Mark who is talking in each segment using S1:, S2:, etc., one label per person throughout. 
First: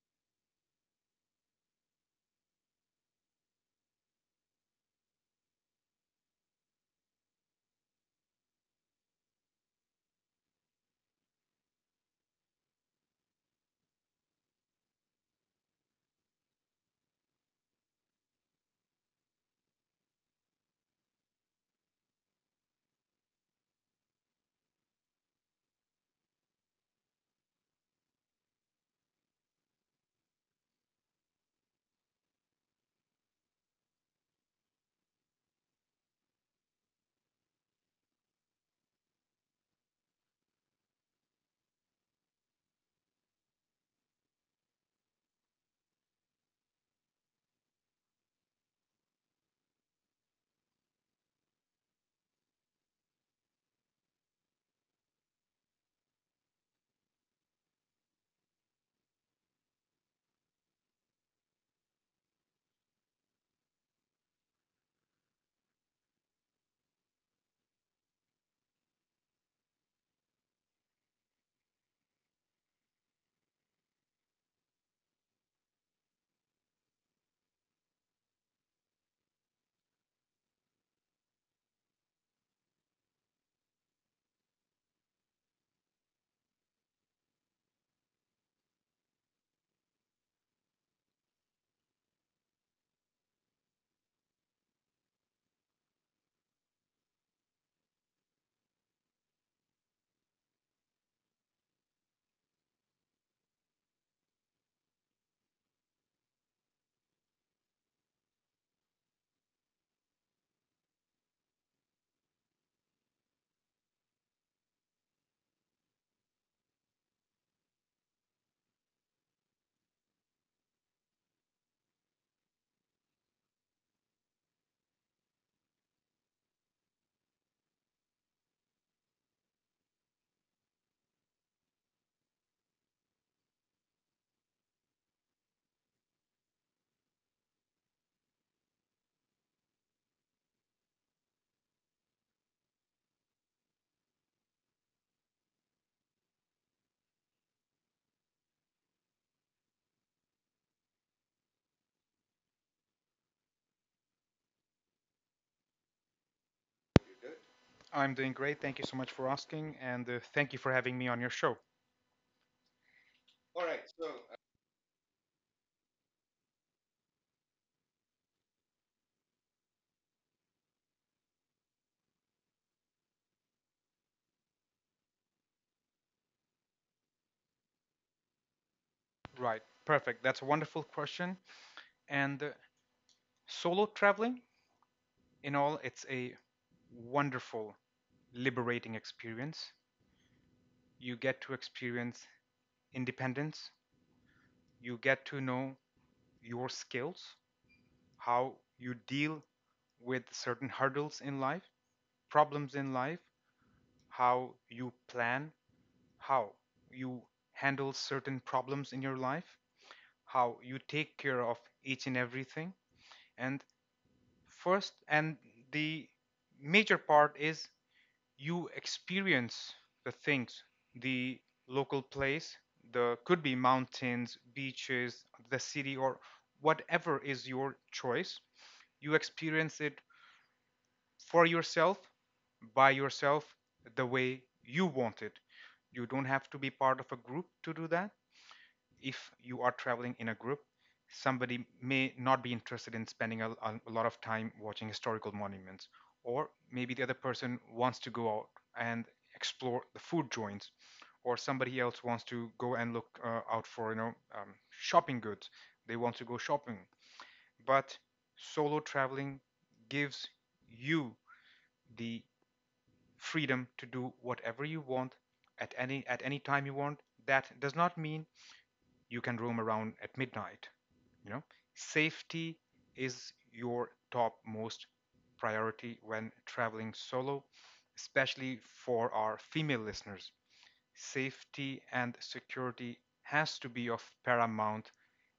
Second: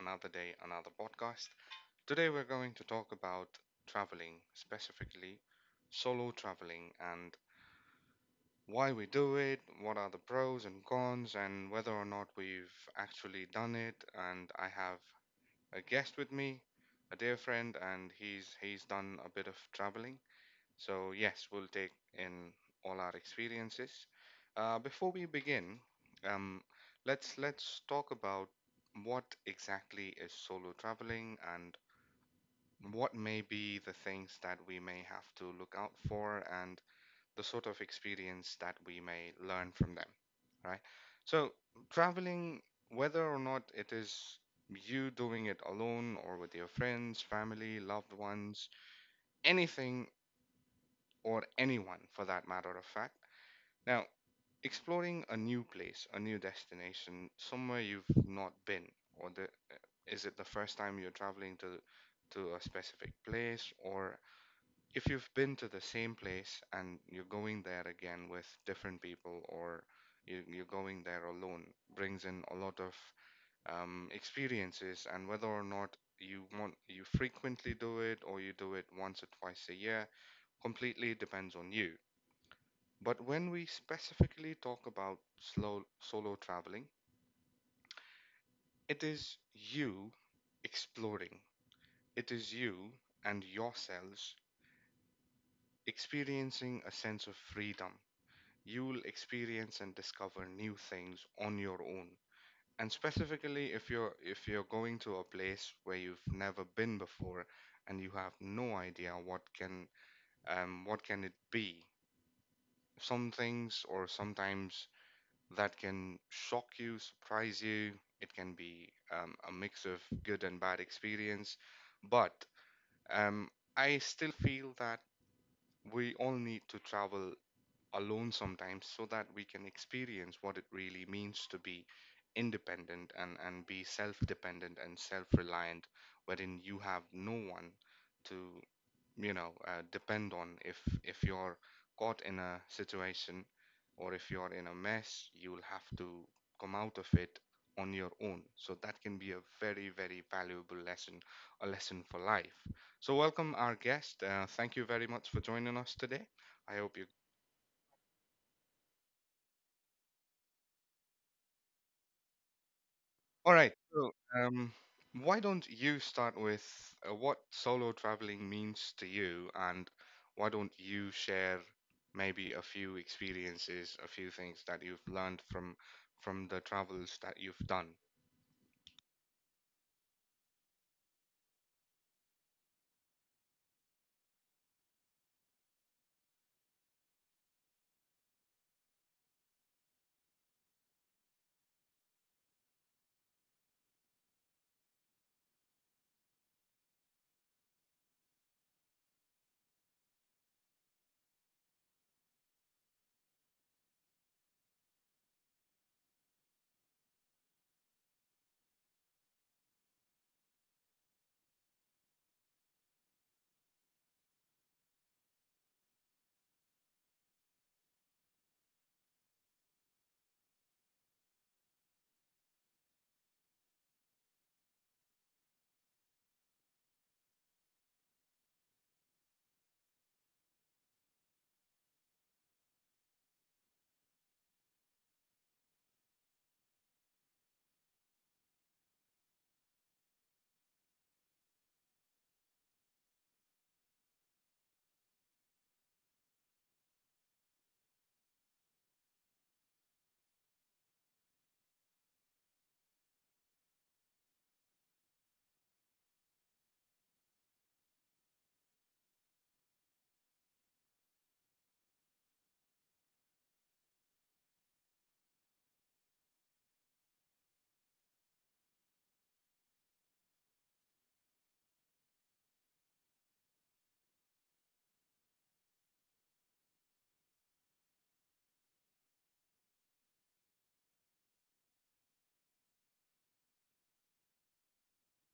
S1: Another day, another podcast. Today, we're going to talk about traveling, specifically solo traveling, and why we do it, what are the pros and cons, and whether or not we've actually done it. And I have a guest with me, a dear friend, and he's done a bit of traveling. So, yes, we'll take in all our experiences. Before we begin, um, let's talk about what exactly is solo traveling and what may be the things that we may have to look out for and the sort of experience that we may learn from them, right? So, traveling, whether or not it is you doing it alone or with your friends, family, loved ones, anything or anyone for that matter of fact. Now, exploring a new place, a new destination, somewhere you've not been, or the is it the first time you're traveling to a specific place, or if you've been to the same place and you're going there again with different people, or you're going there alone, brings in a lot of experiences, and whether or not you frequently do it or you do it once or twice a year completely depends on you, but when we specifically talk about slow solo traveling, it is you exploring. It is you and yourselves experiencing a sense of freedom. You'll experience and discover new things on your own. And specifically if you're going to a place where you've never been before and you have no idea what can it be. Some things or sometimes that can shock you, surprise you. It can be a mix of good and bad experience. But um, I still feel that we all need to travel alone sometimes so that we can experience what it really means to be independent and be self dependent and self reliant, wherein you have no one to depend on. If you're caught in a situation or if you're in a mess, you'll have to come out of it on your own. So that can be a very, very valuable lesson, a lesson for life. So, welcome our guest. Thank you very much for joining us today. I hope you.
S2: I'm doing great. Thank you so much for asking, and thank you for having me on your show.
S1: All
S2: All
S1: right.
S2: right, so
S1: So, um, why don't you start with what solo traveling means to you, and why don't you share maybe a few experiences, a few things that you've learned from the travels that you've done?
S2: Right, perfect. That's a wonderful question. And Solo traveling, in all, it's a wonderful, liberating experience. You get to experience independence, you get to know your skills, how you deal with certain hurdles in life, problems in life, how you plan, how you handle certain problems in your life, how you take care of each and everything. And first, and the major part is you experience the things, the local place, the could be mountains, beaches, the city, or whatever is your choice. You experience it for yourself, by yourself, the way you want it. You don't have to be part of a group to do that. If you are traveling in a group, somebody may not be interested in spending a lot of time watching historical monuments, or maybe the other person wants to go out and explore the food joints, or somebody else wants to go and look out for shopping goods. They want to go shopping, but solo traveling gives you the freedom to do whatever you want at any time you want. That does not mean you can roam around at midnight. You know, safety is your topmost priority when traveling solo, especially for our female listeners. Safety and security has to be of paramount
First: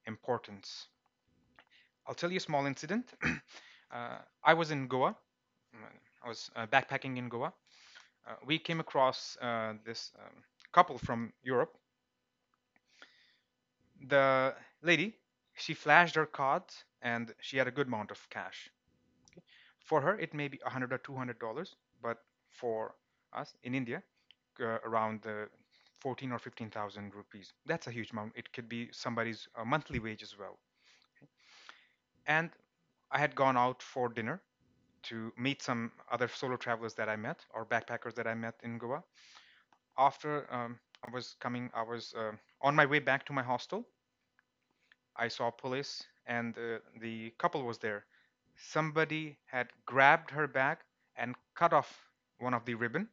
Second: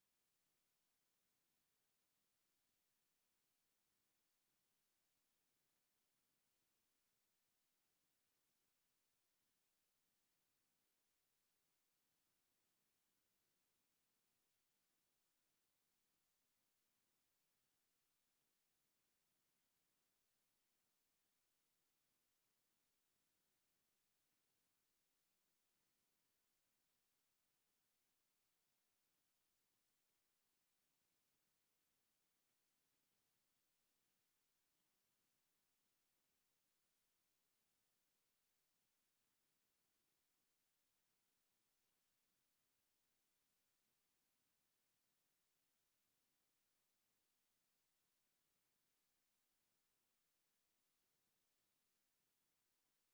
S2: importance. I'll tell you a small incident. uh, I was in Goa. Mm, I was backpacking in Goa. We came across this couple from Europe. The lady, she flashed her cards and she had a good amount of cash. For her it may be 100 or $200, but for us in India, around the 14 or 15,000 rupees. That's a huge amount. It could be somebody's monthly wage as well. And I had gone out for dinner to meet some other solo travelers that I met, or backpackers that I met in Goa. After I was coming, I was on my way back to my hostel. I saw police and the couple was there. Somebody had grabbed her bag and cut off one of the ribbon,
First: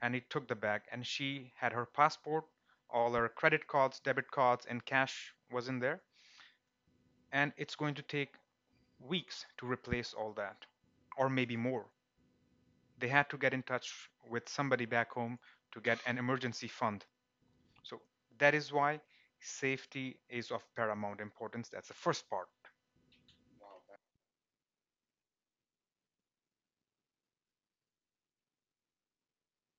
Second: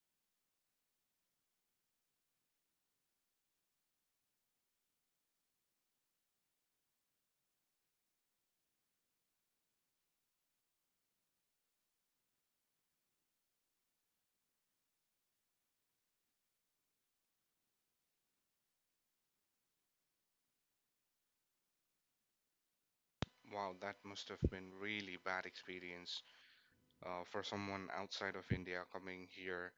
S2: and he took the bag, and she had her passport. All her credit cards, debit cards and cash was in there, and it's going to take weeks to replace all that, or maybe more. They had to get in touch with somebody back home to get an emergency fund. So that is why safety is of paramount importance. That's the first part.
S1: Wow, that must have been really bad experience for someone outside of India coming here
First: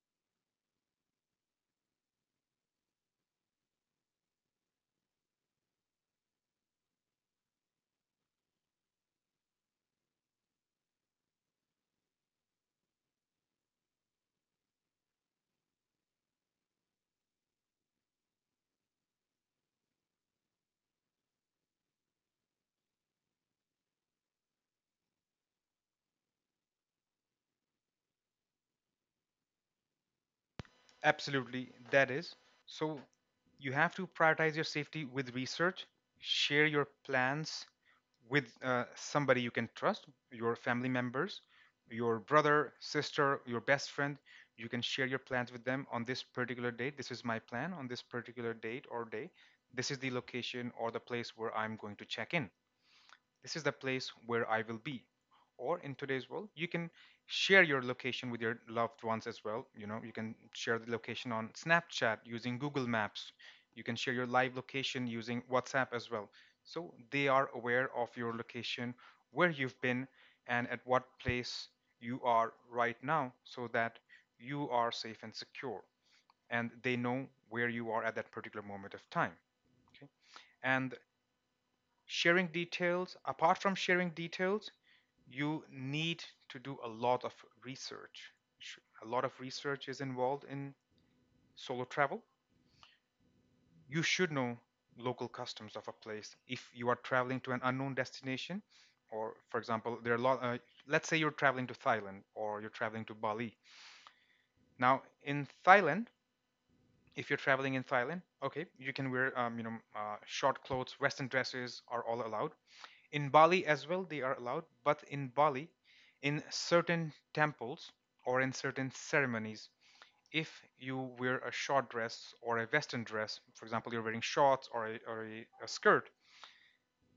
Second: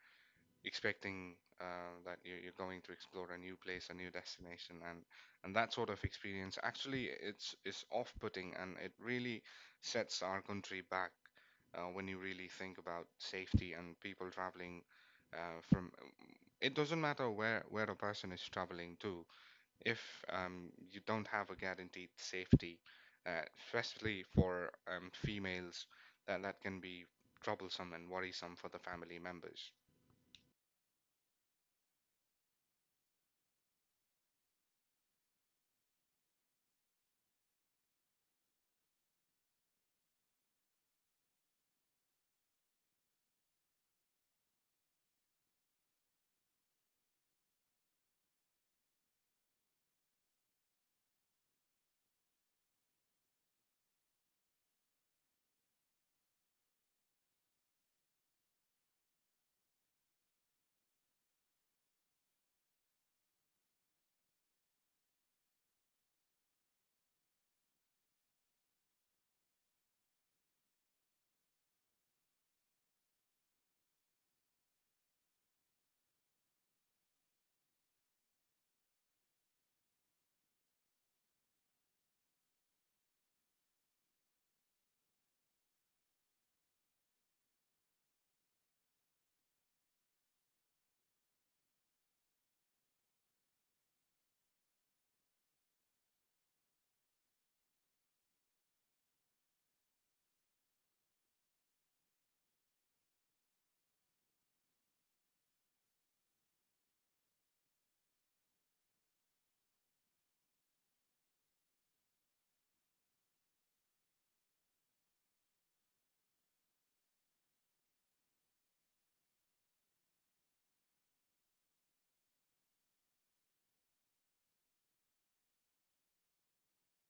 S1: expecting that you're going to explore a new place, a new destination, and that sort of experience, actually it's off-putting and it really sets our country back when you really think about safety and people traveling from. It doesn't matter where a person is traveling to, if you don't have a guaranteed safety, especially for females, that that can be troublesome and worrisome for the family members.
S2: Absolutely, that is. So you have to prioritize your safety with research. Share your plans with somebody you can trust, your family members, your brother, sister, your best friend. You can share your plans with them on this particular date. This is my plan on this particular date or day. This is the location or the place where I'm going to check in. This is the place where I will be. Or in today's world, you can share your location with your loved ones as well. You know, you can share the location on Snapchat using Google Maps. You can share your live location using WhatsApp as well. So they are aware of your location, where you've been, and at what place you are right now, so that you are safe and secure and they know where you are at that particular moment of time. Okay? And sharing details, apart from sharing details, you need to do a lot of research. A lot of research is involved in solo travel. You should know local customs of a place. If you are traveling to an unknown destination, or for example, there are a lot, let's say you're traveling to Thailand or you're traveling to Bali. Now, in Thailand, if you're traveling in Thailand, okay, you can wear, short clothes, Western dresses are all allowed. In Bali as well, they are allowed, but in Bali, in certain temples or in certain ceremonies, if you wear a short dress or a Western dress, for example, you're wearing shorts or a skirt,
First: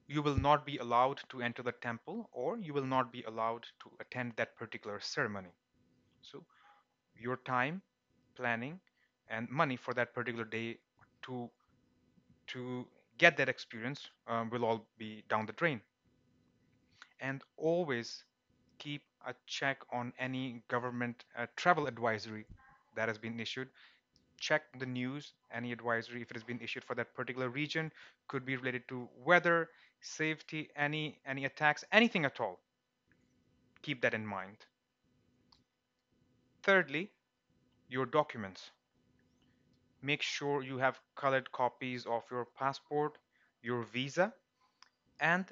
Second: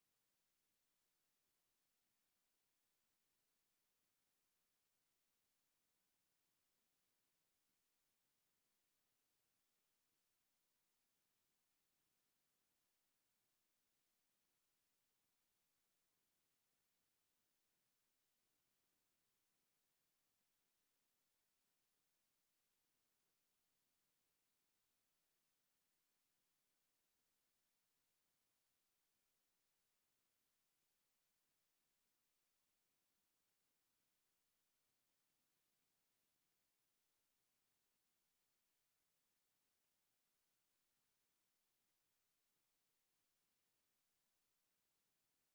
S2: you will not be allowed to enter the temple, or you will not be allowed to attend that particular ceremony. So, your time, planning, and money for that particular day to to get that experience will all be down the drain. And always keep a check on any government travel advisory that has been issued. Check the news, any advisory, if it has been issued for that particular region. Could be related to weather, safety, any attacks, anything at all. Keep that in mind. Thirdly, your documents. Make sure you have colored copies of your passport, your visa, and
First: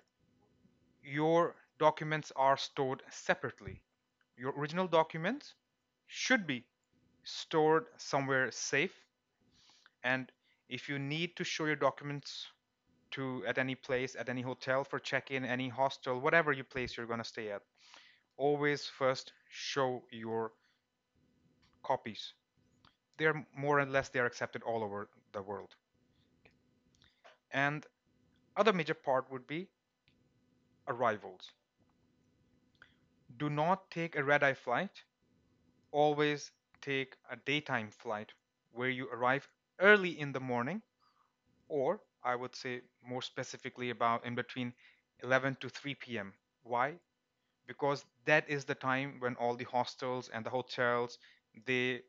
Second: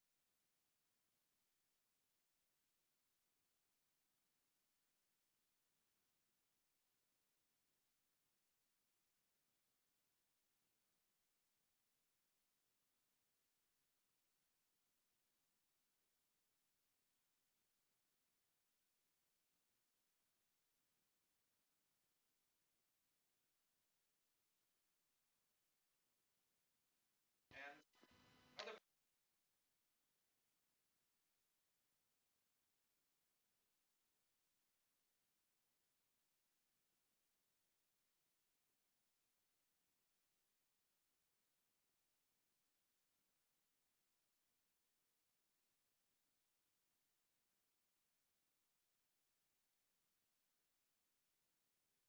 S2: your documents are stored separately. Your original documents should be stored somewhere safe. And if you need to show your documents to at any place, at any hotel for check-in, any hostel, whatever you place you're gonna stay at, always first show your copies. They're more or less they are accepted all over the world. And other major part would be arrivals. Do not take a red-eye flight. Always take a daytime flight where you arrive early in the morning, or I would say more specifically about in between 11 to 3 p.m. Why? Because that is the time when all the hostels and the hotels, they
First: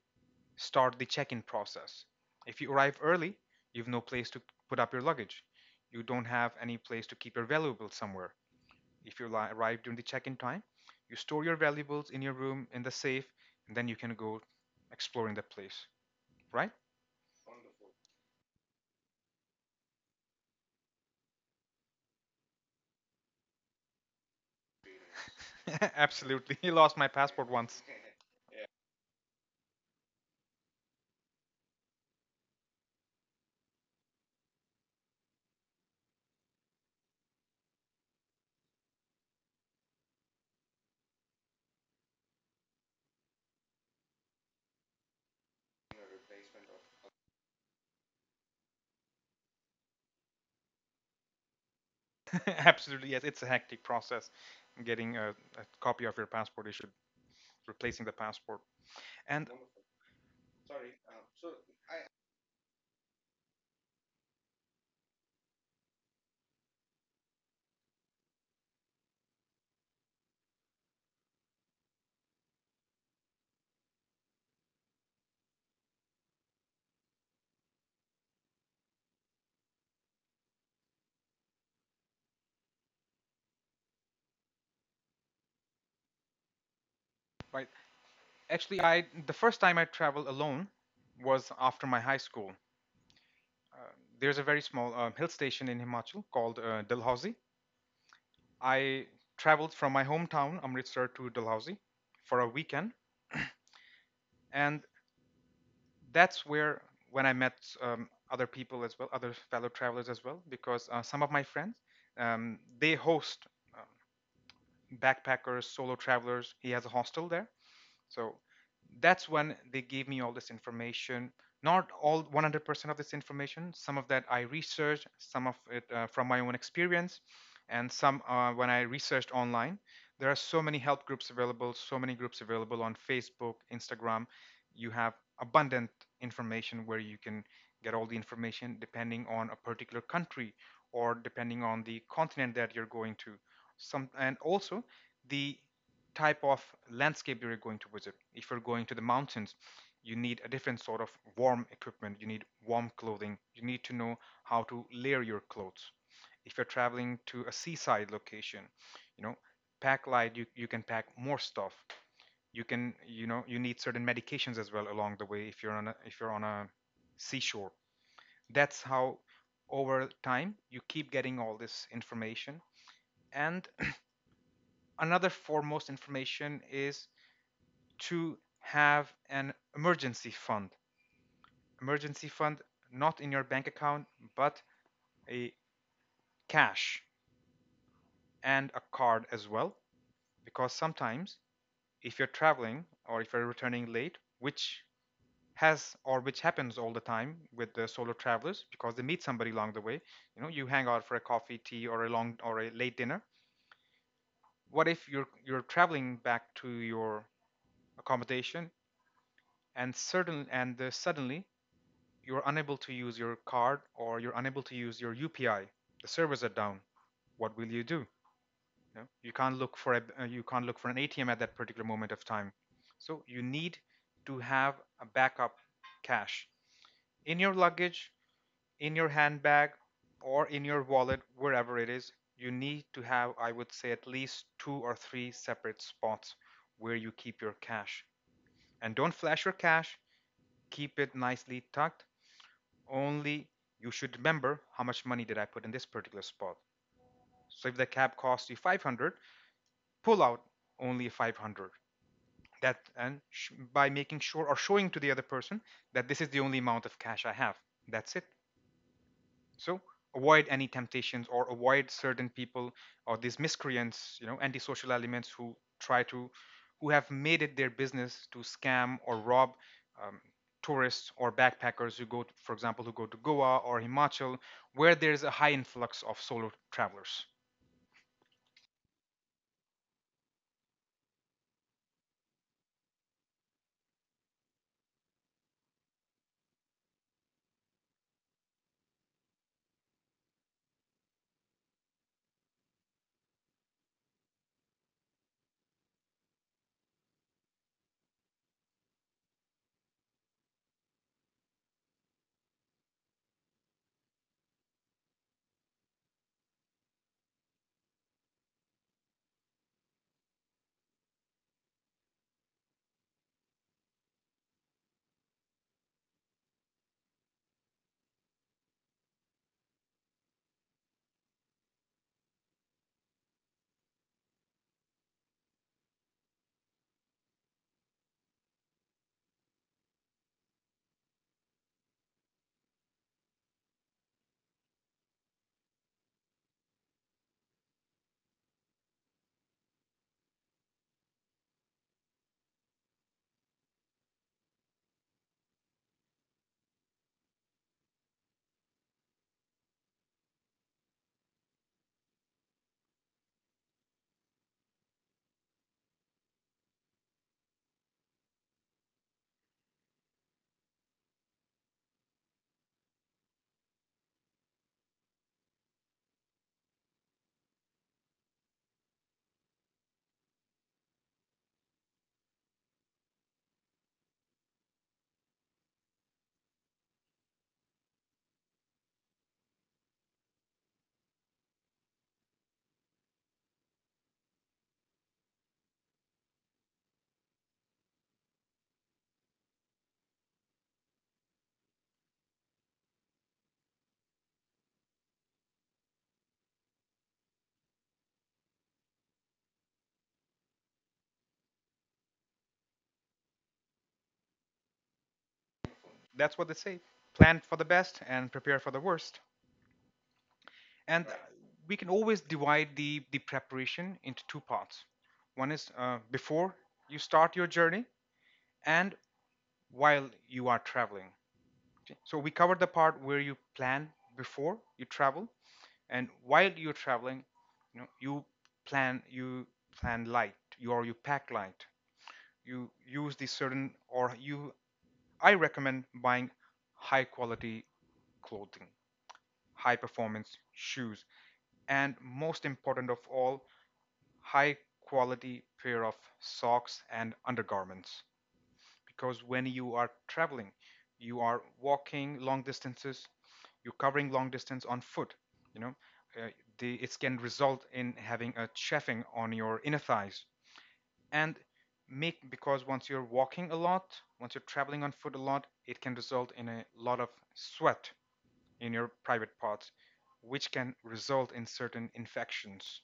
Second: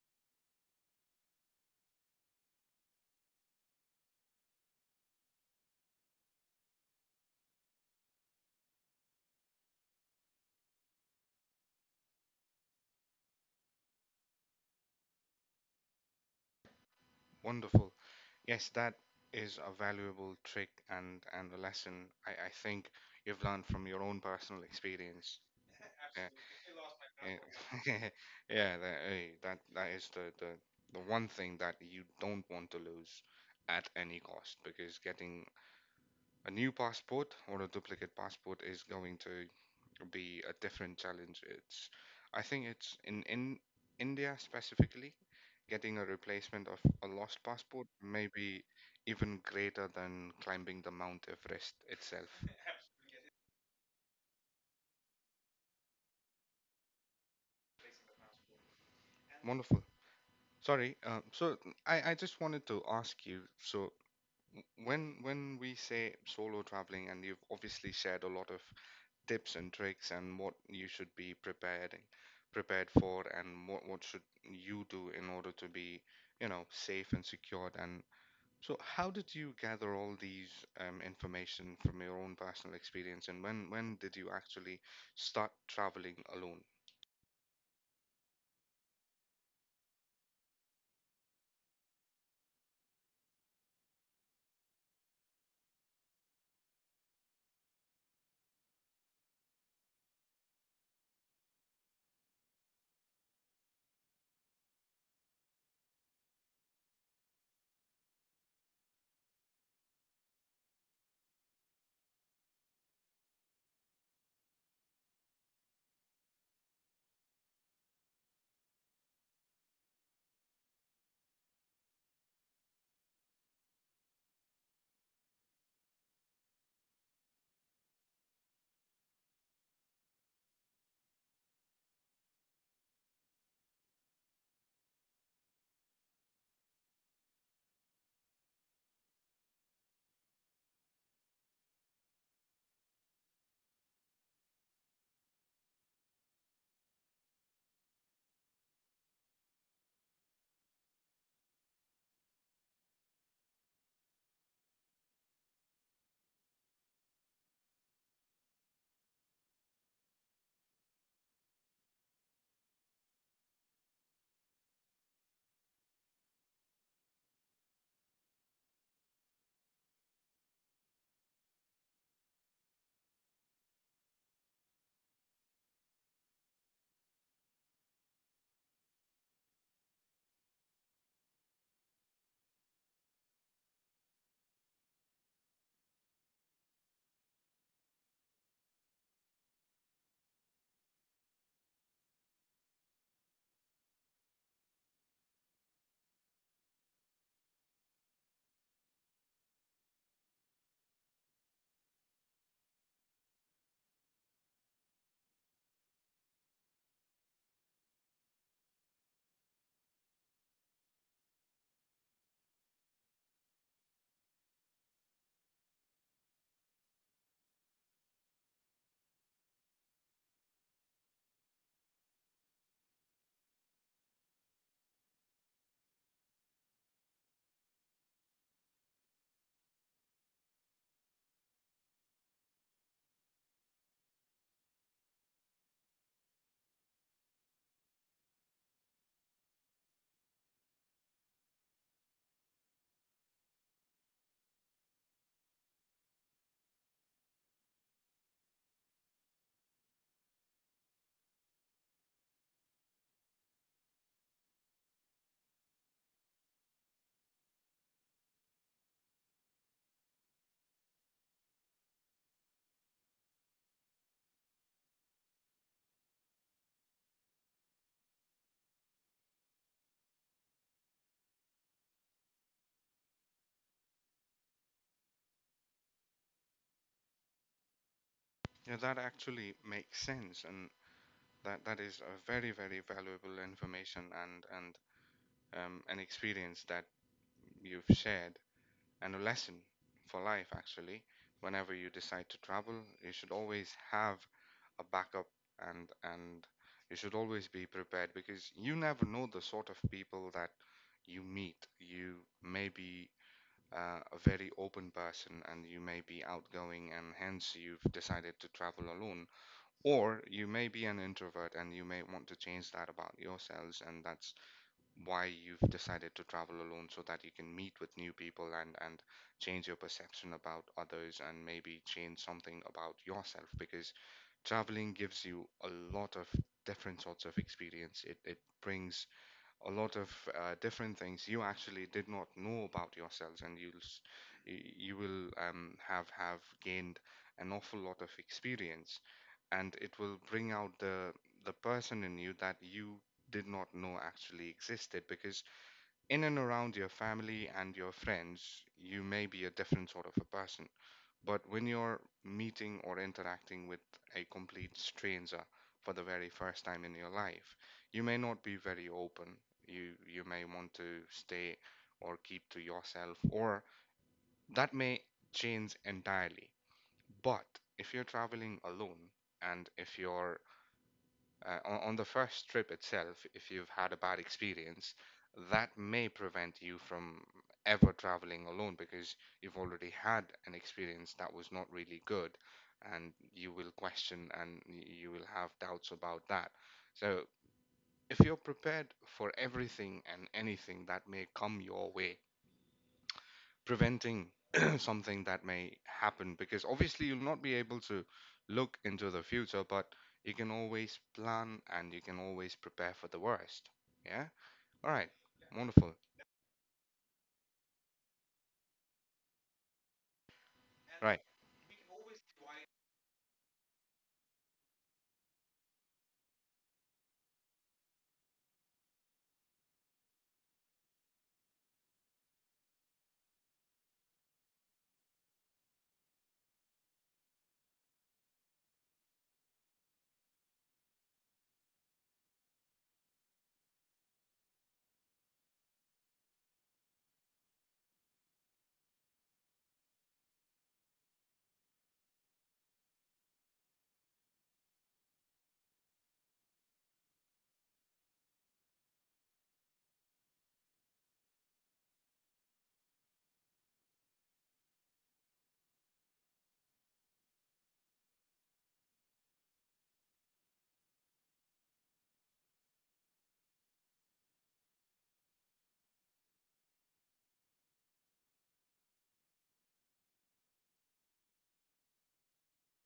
S2: start the check-in process. If you arrive early, you've no place to put up your luggage. You don't have any place to keep your valuables somewhere. If you arrive during the check-in time, you store your valuables in your room in the safe, and then you can go exploring the place, right?
S1: Wonderful. Yes, that is a valuable trick and a lesson, I think you've learned from your own personal experience.
S2: Absolutely. He lost my
S1: Yeah,
S2: passport once.
S1: yeah, yeah, that, eh, that that is the one thing that you don't want to lose at any cost, because getting a new passport or a duplicate passport is going to be a different challenge. I think it's in India specifically, getting a replacement of a lost passport may be even greater than climbing the Mount Everest itself.
S2: Absolutely, yes. It's a hectic process getting a copy of your passport issued, replacing the passport. And
S1: Wonderful. Sorry. So I just wanted to ask you. So when we say solo traveling, and you've obviously shared a lot of tips and tricks and what you should be prepared for and what should you do in order to be, you know, safe and secured, and so how did you gather all these information from your own personal experience, and when did you actually start traveling alone?
S2: right, actually, I the first time I traveled alone was after my high school. Uh, there's a very small hill station in Himachal called Dalhousie. I traveled from my hometown Amritsar to Dalhousie for a weekend, and that's where when I met other people as well, other fellow travelers as well, because some of my friends, they host um, backpackers, solo travelers. He has a hostel there, so that's when they gave me all this information. Not all 100% of this information. Some of that I researched, some of it from my own experience, and some when I researched online. There are so many help groups available, so many groups available on Facebook, Instagram. You have abundant information where you can get all the information depending on a particular country, or depending on the continent that you're going to. Some and also the type of landscape you're going to visit. If you're going to the mountains, you need a different sort of warm equipment. You need warm clothing. You need to know how to layer your clothes. If you're traveling to a seaside location, you know, pack light, you can pack more stuff. You can, you know, you need certain medications as well along the way if you're on a if you're on a seashore. That's how over time you keep getting all this information. And another foremost information is to have an emergency fund. Emergency fund not in your bank account, but a cash and a card as well. Because sometimes if you're traveling or if you're returning late, which has or which happens all the time with the solo travelers, because they meet somebody along the way. You know, you hang out for a coffee tea or a long or a late dinner. What if you're traveling back to your accommodation, and certain and suddenly you're unable to use your card, or you're unable to use your UPI. The servers are down. What will you do? You know, you can't look for a you can't look for an ATM at that particular moment of time. So you need to have a backup cash in your luggage, in your handbag, or in your wallet, wherever it is. You need to have, I would say, at least two or three separate spots where you keep your cash. And don't flash your cash. Keep it nicely tucked. Only you should remember how much money did I put in this particular spot. So if the cab costs you 500, pull out only 500. By making sure or showing to the other person that this is the only amount of cash I have. That's it, so avoid any temptations or avoid certain people or these miscreants, you know, antisocial elements who try to, who have made it their business to scam or rob um, tourists or backpackers who go to, for example, who go to Goa or Himachal where there's a high influx of solo travelers.
S1: You know, that actually makes sense, and that that is a very, very valuable information and an experience that you've shared, and a lesson for life, actually. Whenever you decide to travel, you should always have a backup and you should always be prepared, because you never know the sort of people that you meet. You may be a very open person, and you may be outgoing, and hence you've decided to travel alone, or you may be an introvert and you may want to change that about yourselves, and that's why you've decided to travel alone so that you can meet with new people and change your perception about others, and maybe change something about yourself, because traveling gives you a lot of different sorts of experience. It brings a lot of different things you actually did not know about yourselves, and you will have gained an awful lot of experience, and it will bring out the person in you that you did not know actually existed, because in and around your family and your friends, you may be a different sort of a person. But when you're meeting or interacting with a complete stranger for the very first time in your life, you may not be very open. You may want to stay or keep to yourself, or that may change entirely. But if you're traveling alone, and if you're on the first trip itself, if you've had a bad experience, that may prevent you from ever traveling alone, because you've already had an experience that was not really good, and you will question, and you will have doubts about that. So, if you're prepared for everything and anything that may come your way, preventing something that may happen, because obviously you'll not be able to look into the future, but you can always plan and you can always prepare for the worst. Yeah. All right. Wonderful.
S2: That's what they say: plan for the best and prepare for the worst. And
S1: Right.
S2: We can always divide the preparation into two parts. One is before you start your journey, and while you are traveling. Okay? So we covered the part where you plan before you travel, and while you're traveling, you know, you plan light, you or you pack light. You use the certain or you I recommend buying high quality clothing, high performance shoes, and most important of all, high quality pair of socks and undergarments, because when you are traveling, you are walking long distances, you're covering long distance on foot, you know, uh, it can result in having a chafing on your inner thighs and make because once you're walking a lot, once you're traveling on foot a lot, it can result in a lot of sweat in your private parts, which can result in certain infections.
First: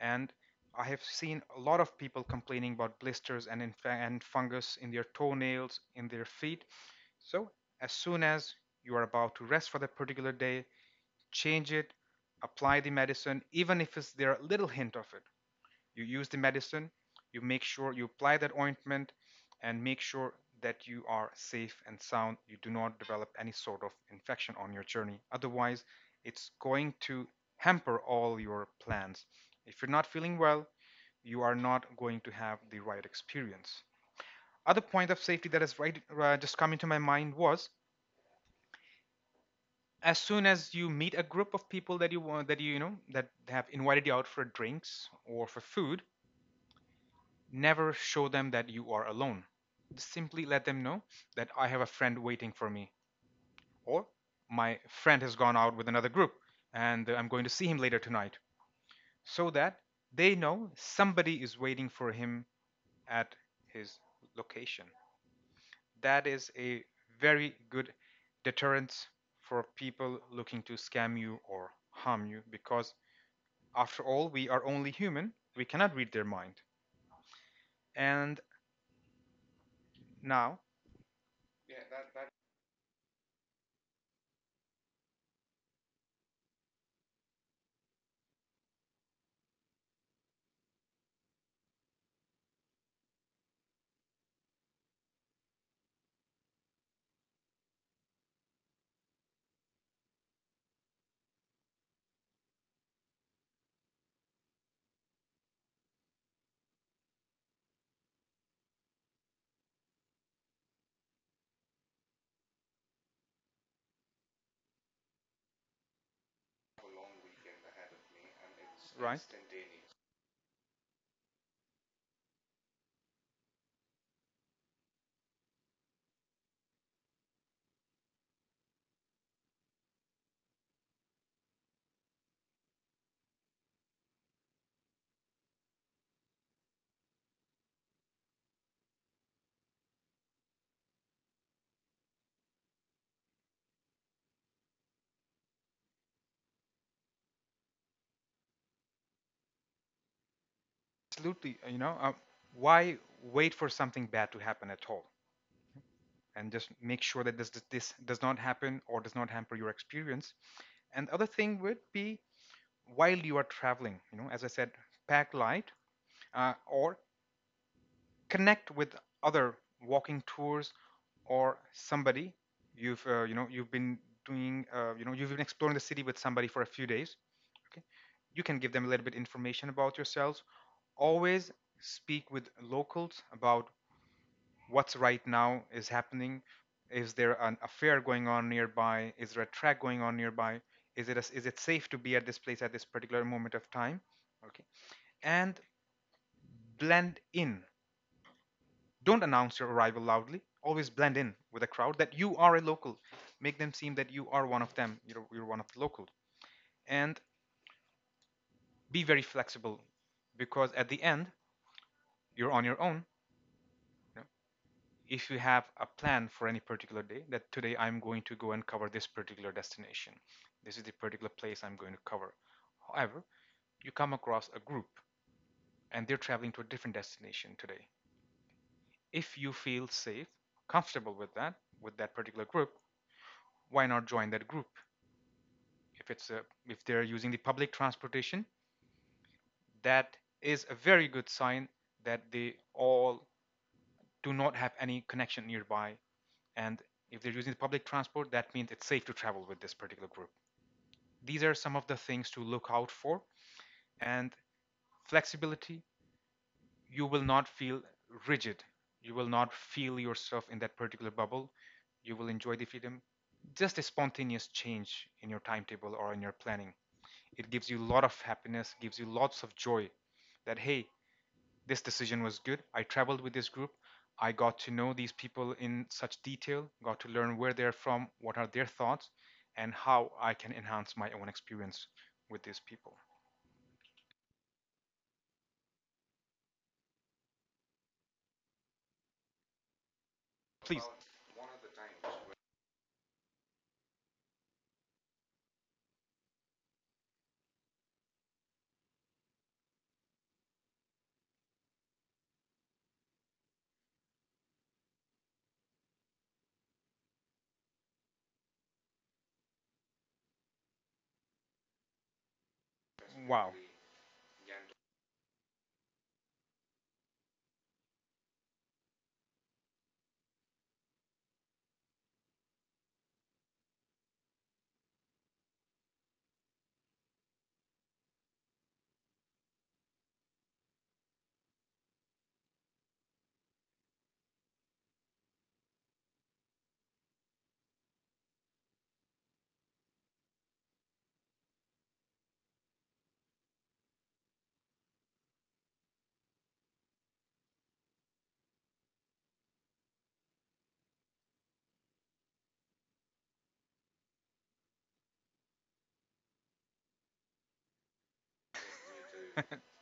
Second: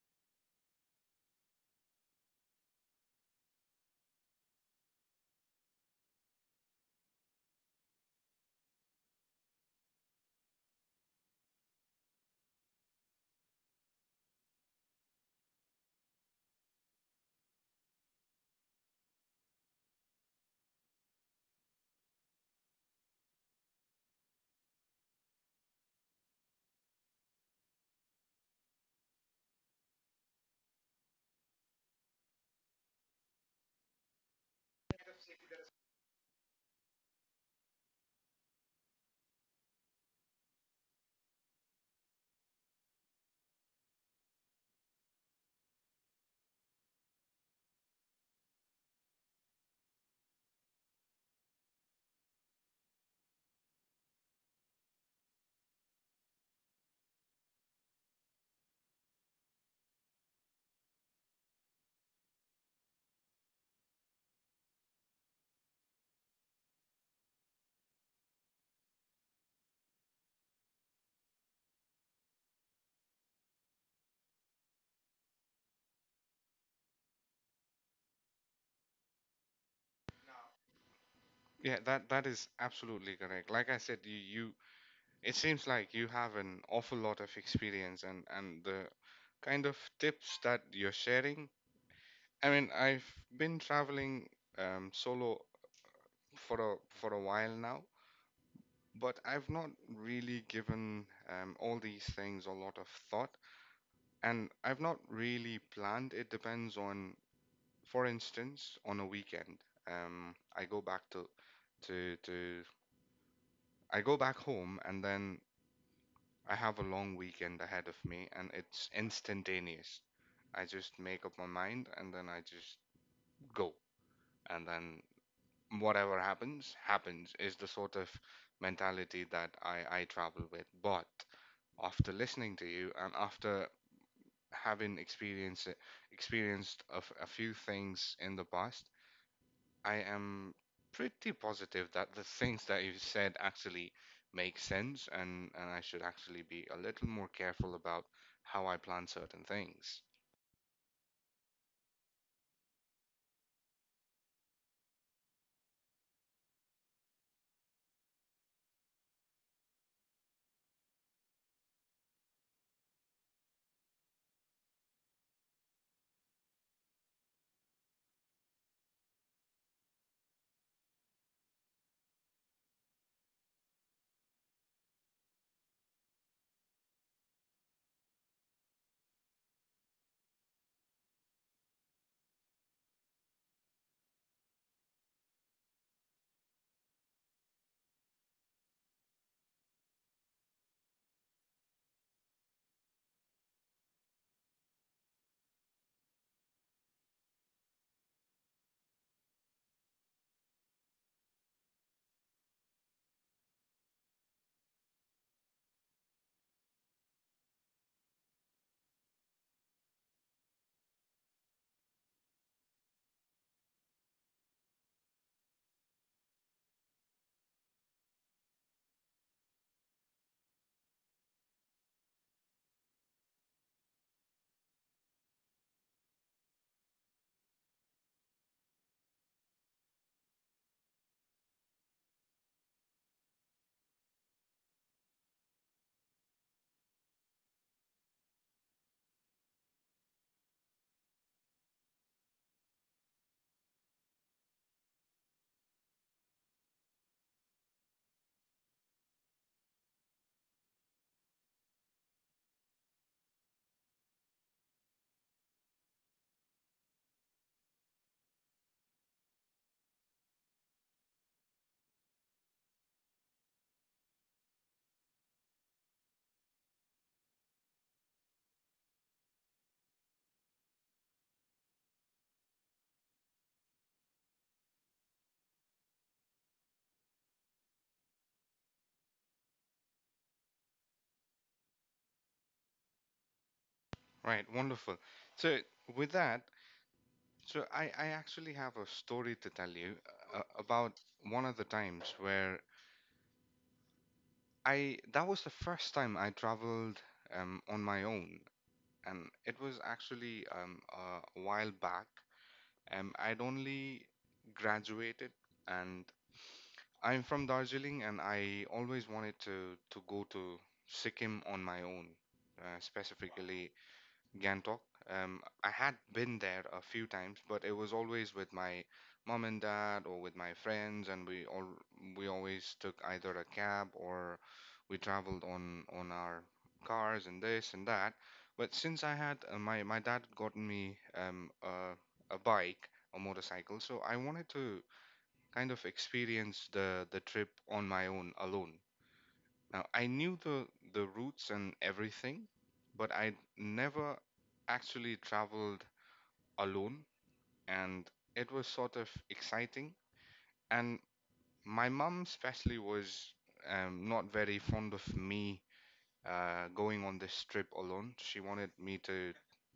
S2: And I have seen a lot of people complaining about blisters and, and fungus in their toenails, in their feet. So as soon as you are about to rest for that particular day, change it, apply the medicine, even if it's there a little hint of it. You use the medicine, you make sure you apply that ointment, and make sure that you are safe and sound. You do not develop any sort of infection on your journey. Otherwise, it's going to hamper all your plans. If you're not feeling well, you are not going to have the right experience. Other point of safety that has right, just come into my mind was, as soon as you meet a group of people that you know, that have invited you out for drinks or for food, never show them that you are alone. Simply let them know that I have a friend waiting for me, or my friend has gone out with another group and I'm going to see him later tonight, so that they know somebody is waiting for him at his location. That is a very good deterrent for people looking to scam you or harm you, because after all, we are only human. We cannot read their mind. And now,
S1: Yeah.
S2: yeah,
S1: That
S2: that
S1: that
S2: that's
S1: is absolutely correct. Like I said, you it seems like you have an awful lot of experience, and the kind of tips that you're sharing. I mean, I've been traveling solo for a while now, but I've not really given all these things a lot of thought, and I've not really planned. It depends on, for instance, on a weekend, I go back to, I go back home, and then I have a long weekend ahead of me, and it's
S2: right?
S1: instantaneous. I just make up my mind, and then I just go, and then whatever happens, happens is the sort of mentality that I travel with. But after listening to you and after having experienced experienced a few things in the past, I am pretty positive that the things that you said actually make sense, and I should actually be a little more careful about how I plan certain things.
S2: Absolutely. You know, why wait for something bad to happen at all? And just make sure that this does not happen or does not hamper your experience. And the other thing would be while you are traveling. You know, as I said, pack light, or connect with other walking tours, or somebody you've, you know, you've been doing, you know, you've been exploring the city with somebody for a few days. Okay, you can give them a little bit information about yourselves. Always speak with locals about what's right now is happening. Is there an affair going on nearby, is there a track going on nearby, is it a, is it safe to be at this place at this particular moment of time? Okay. And blend in. Don't announce your arrival loudly, always blend in with a crowd that you are a local. Make them seem that you are one of them, you're one of the locals. And be very flexible, because at the end, you're on your own. You know, if you have a plan for any particular day that today I'm going to go and cover this particular destination, this is the particular place I'm going to cover, however, you come across a group and they're traveling to a different destination today, if you feel safe, comfortable with that, with that particular group, why not join that group? If it's a, If they're using the public transportation, that is a very good sign that they all do not have any connection nearby. And if they're using public transport, that means it's safe to travel with this particular group. These are some of the things to look out for. And flexibility, you will not feel rigid. You will not feel yourself in that particular bubble. You will enjoy the freedom. Just a spontaneous change in your timetable or in your planning. It gives you a lot of happiness, gives you lots of joy that, hey, this decision was good. I traveled with this group. I got to know these people in such detail, got to learn where they're from, what are their thoughts, and how I can enhance my own experience with these people.
S1: Right, wonderful. So with that, I actually have a story to tell you
S2: Please.
S1: about one of the times where I that was the first time I traveled on my own, and it was actually a while back. I'd only graduated, and I'm from Darjeeling, and I always wanted to go to Sikkim on my own,
S2: Wow.
S1: specifically Gantok. I had been there a few times, but it was always with my mom and dad or with my friends, and we always took either a cab or we traveled on our cars and this and that. But since I had, my dad had gotten me, a bike, a motorcycle, so I wanted to kind of experience the trip on my own alone. Now, I knew the routes and everything, but I never actually traveled alone, and it was sort of exciting. And my mum especially was not very fond of me going on this trip alone. She wanted me to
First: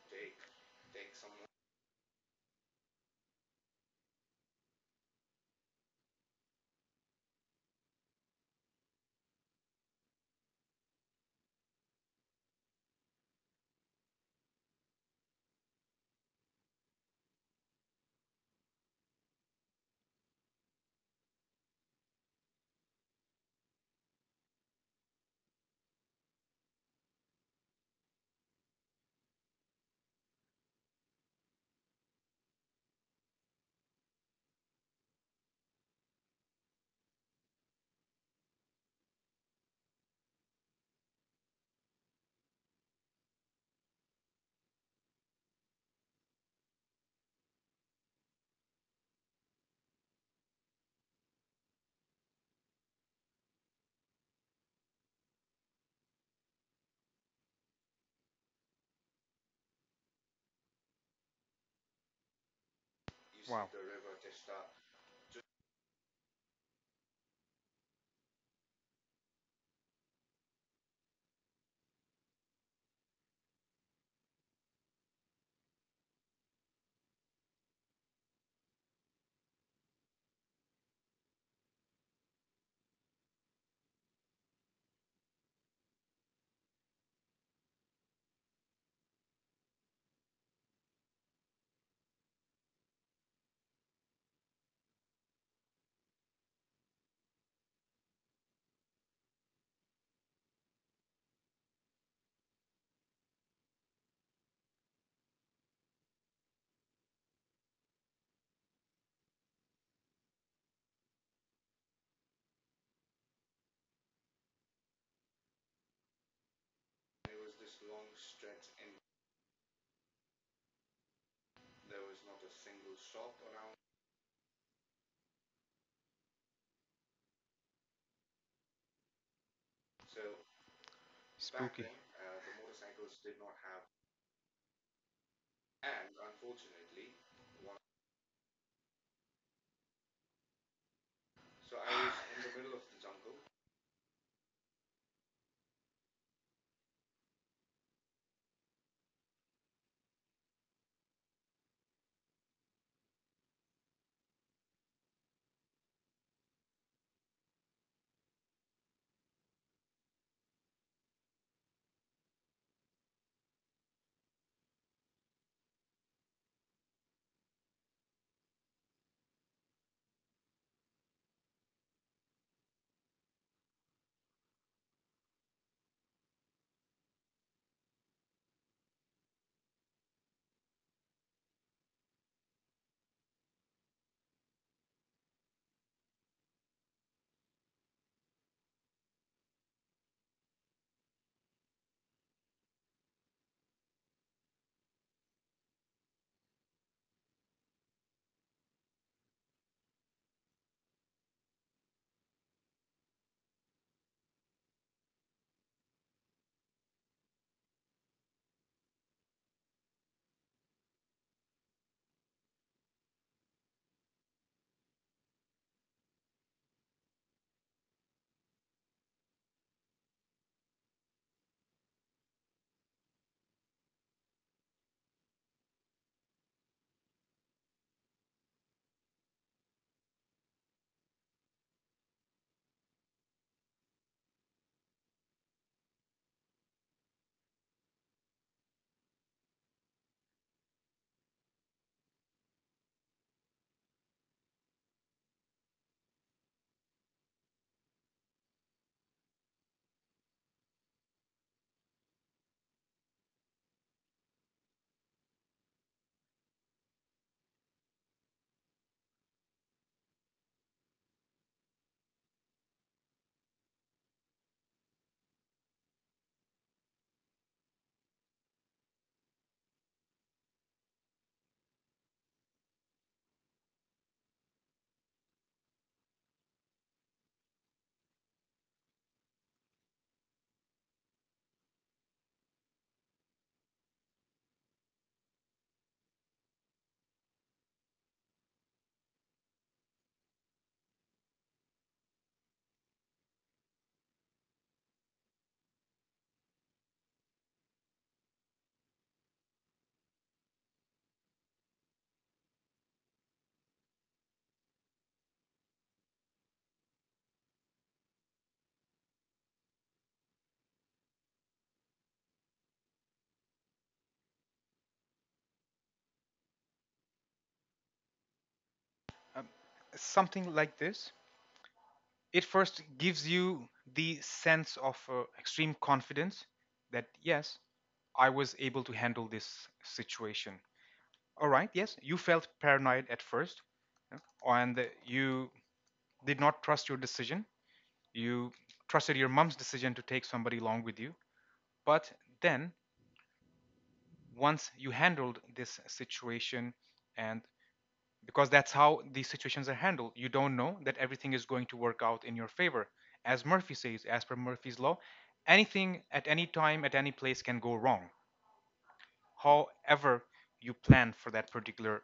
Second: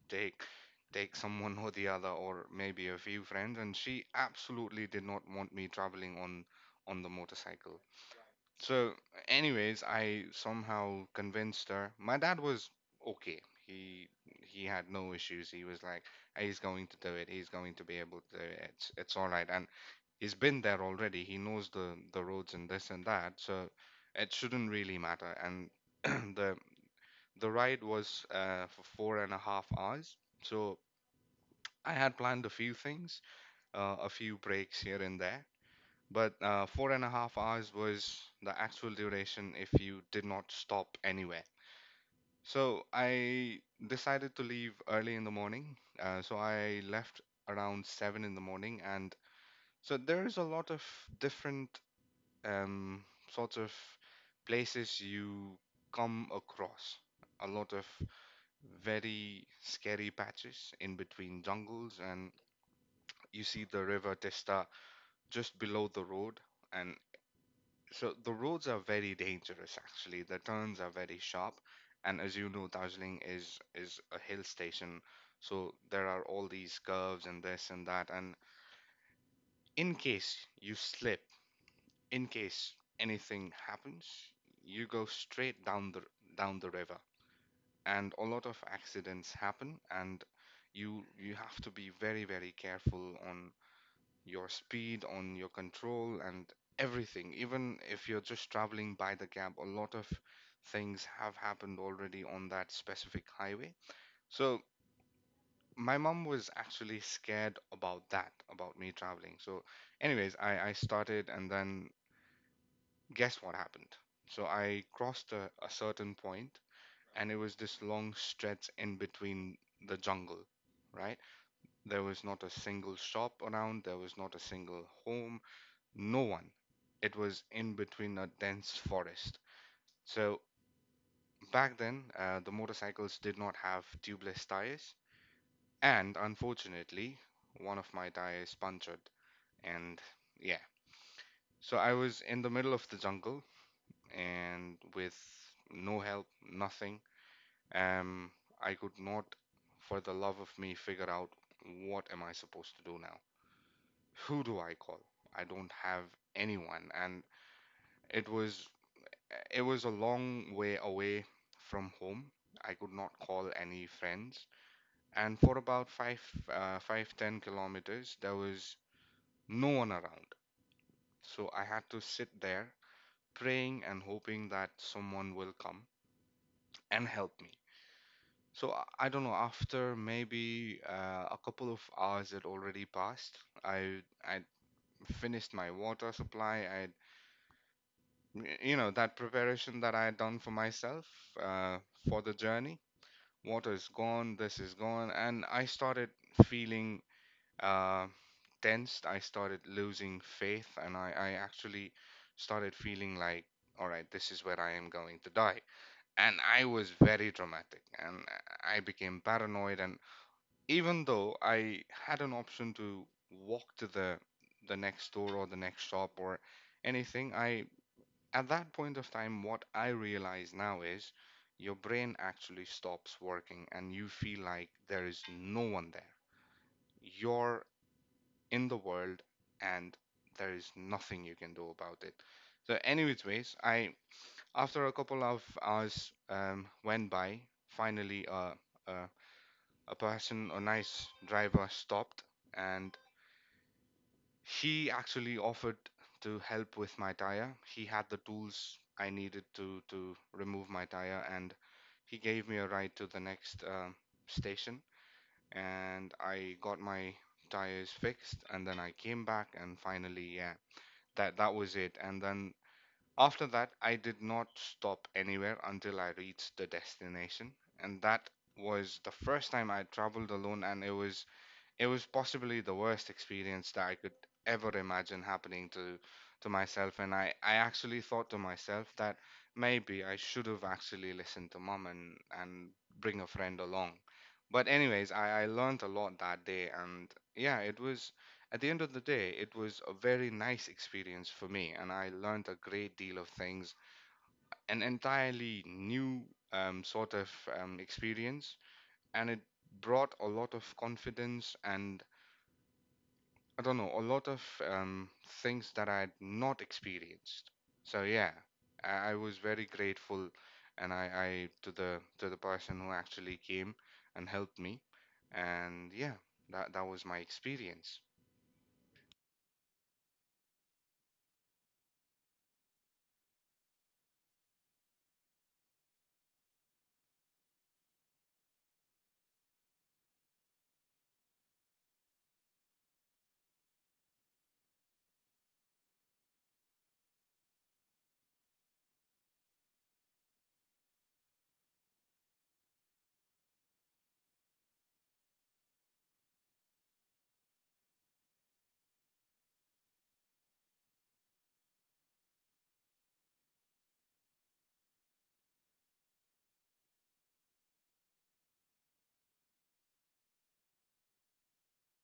S1: take take someone or the other, or maybe a few friends, and she absolutely did not want me traveling on the motorcycle. So, anyways, I somehow convinced her. My dad was okay. He he had no issues. He was like, he's going to do it. He's going to be able to do it. It's all right. And he's been there already. He knows the roads and this and that. So it shouldn't really matter. And the the ride was for 4.5 hours. So I had planned a few things, a few breaks here and there. But 4.5 hours was the actual duration if you did not stop anywhere. So I decided to leave early in the morning. So I left around 7 in the morning, and so there is a lot of different um, sorts of places you come across. A lot of very scary patches in between jungles, and you see
S2: Wow.
S1: the river Testa just below the road. And so the roads are very dangerous, actually. The turns are very sharp, and as you know, Darjeeling is a hill station, so there are all these curves and this and that. And in case you slip, in case anything happens, you go straight down the river, and a lot of accidents happen. And you have to be very very careful on your speed, on your control, and everything. Even if you're just traveling by the cab, a lot of things have happened already on that specific highway. So my mom was actually scared about that, about me traveling. So, anyways, I started, and then guess what happened? So I crossed a certain point, and it was this long stretch in between the jungle, right? There was not a single shop around, there was not a single home, no one. It was in between a dense forest. So back
S2: Spooky.
S1: then, the motorcycles did not have tubeless tires, and unfortunately, one of my tires punctured. And yeah, so I was in the middle of the jungle and with no help, nothing. Um, I could not, for the love of me, figure out what am I supposed to do now? Who do I call? I don't have anyone, and it was it was a long way away from home. I could not call any friends, and for about five, 10 kilometers, there was no one around. So I had to sit there praying and hoping that someone will come and help me. So I don't know. After maybe a couple of hours had already passed, I finished my water supply. I that preparation that I had done for myself, uh, for the journey. Water is gone, this is gone. And I started feeling, uh, tensed. I started losing faith, and I actually started feeling like, all right, this is where I am going to die. And I was very dramatic, and I became paranoid. And even though I had an option to walk to the next store or the next shop or anything, I, at that point of time, what I realize now is your brain actually stops working and you feel like there is no one there. You're in the world and there is nothing you can do about it. So, anyways, ways, I, after a couple of hours went by, finally uh, a person, a nice driver, stopped and he actually offered to help with my tire. He had the tools I needed to remove my tire, and he gave me a ride to the next station. And I got my tires fixed, and then I came back, and finally, yeah, that was it. And then after that, I did not stop anywhere until I reached the destination, and that was the first time I traveled alone, and it was possibly the worst experience that I could ever imagine happening to myself. And I actually thought to myself that maybe I should have actually listened to mom and bring a friend along. But anyways, I learned a lot that day, and yeah, it was at the end of the day it was a very nice experience for me, and I learned a great deal of things, an entirely new sort of experience, and it brought a lot of confidence and, I don't know, a lot of um, things that I had not experienced. So yeah, I was very grateful, and I, to the person who actually came and helped me, and yeah, that was my experience.
S2: Um, Something like this. It first gives you the sense of extreme confidence that, yes, I was able to handle this situation. All right, yes, you felt paranoid at first, yeah, and you did not trust your decision. You trusted your mom's decision to take somebody along with you. But then, once you handled this situation, and because that's how these situations are handled, you don't know that everything is going to work out in your favor. As Murphy says, as per Murphy's law, anything at any time, at any place can go wrong, however you plan for that particular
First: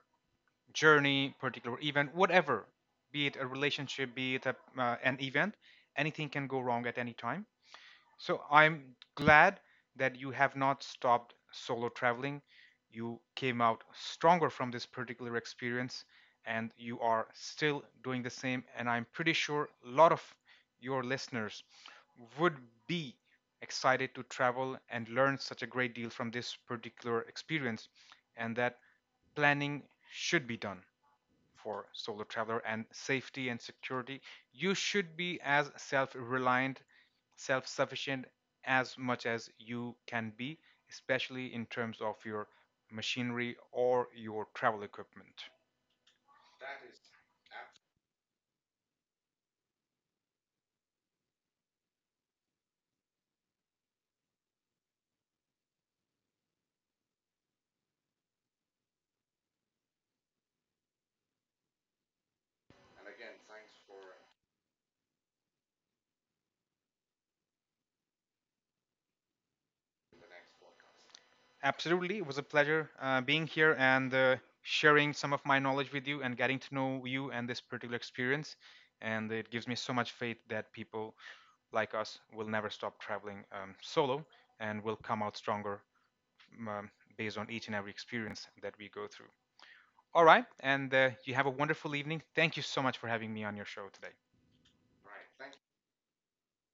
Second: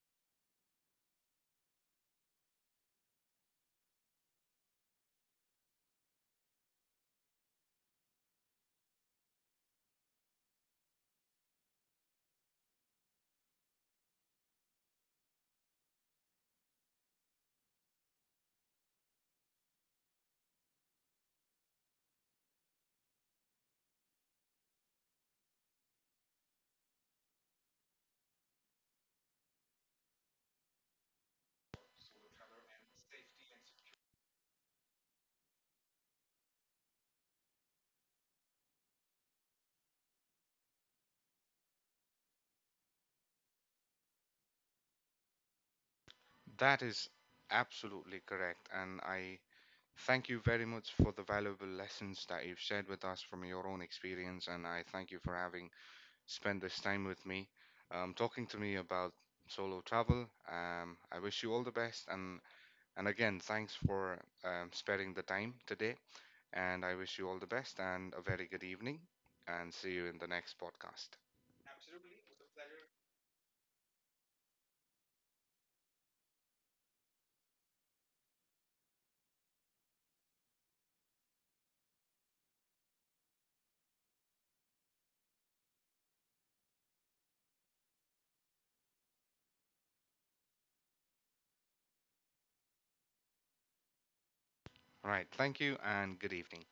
S2: journey, particular event, whatever, be it a relationship, be it a, an event, anything can go wrong at any time. So I'm glad that you have not stopped solo traveling. You came out stronger from this particular experience and you are still doing the same. And I'm pretty sure a lot of your listeners would be excited to travel and learn such a great deal from this particular experience, and that planning should be done for solo traveler and safety and security. You should be as self reliant, self sufficient as much as you can be, especially in terms of your machinery or your travel equipment.
S1: That is absolutely correct, and I thank you very much for the valuable lessons that you've shared with us from your own experience, and I thank you for having spend this time with me, talking to me about solo travel. I wish you all the best, and again, thanks for sparing the time today. And I wish you all the best and a very good evening. And see you in the next podcast.
S2: Absolutely, it was a pleasure being here and sharing some of my knowledge with you and getting to know you and this particular experience. And it gives me so much faith that people like us will never stop traveling solo and will come out stronger, um, based on each and every experience that we go through. All right. And you have a wonderful evening. Thank you so much for having me on your show today.
S1: All right, thank you and good evening.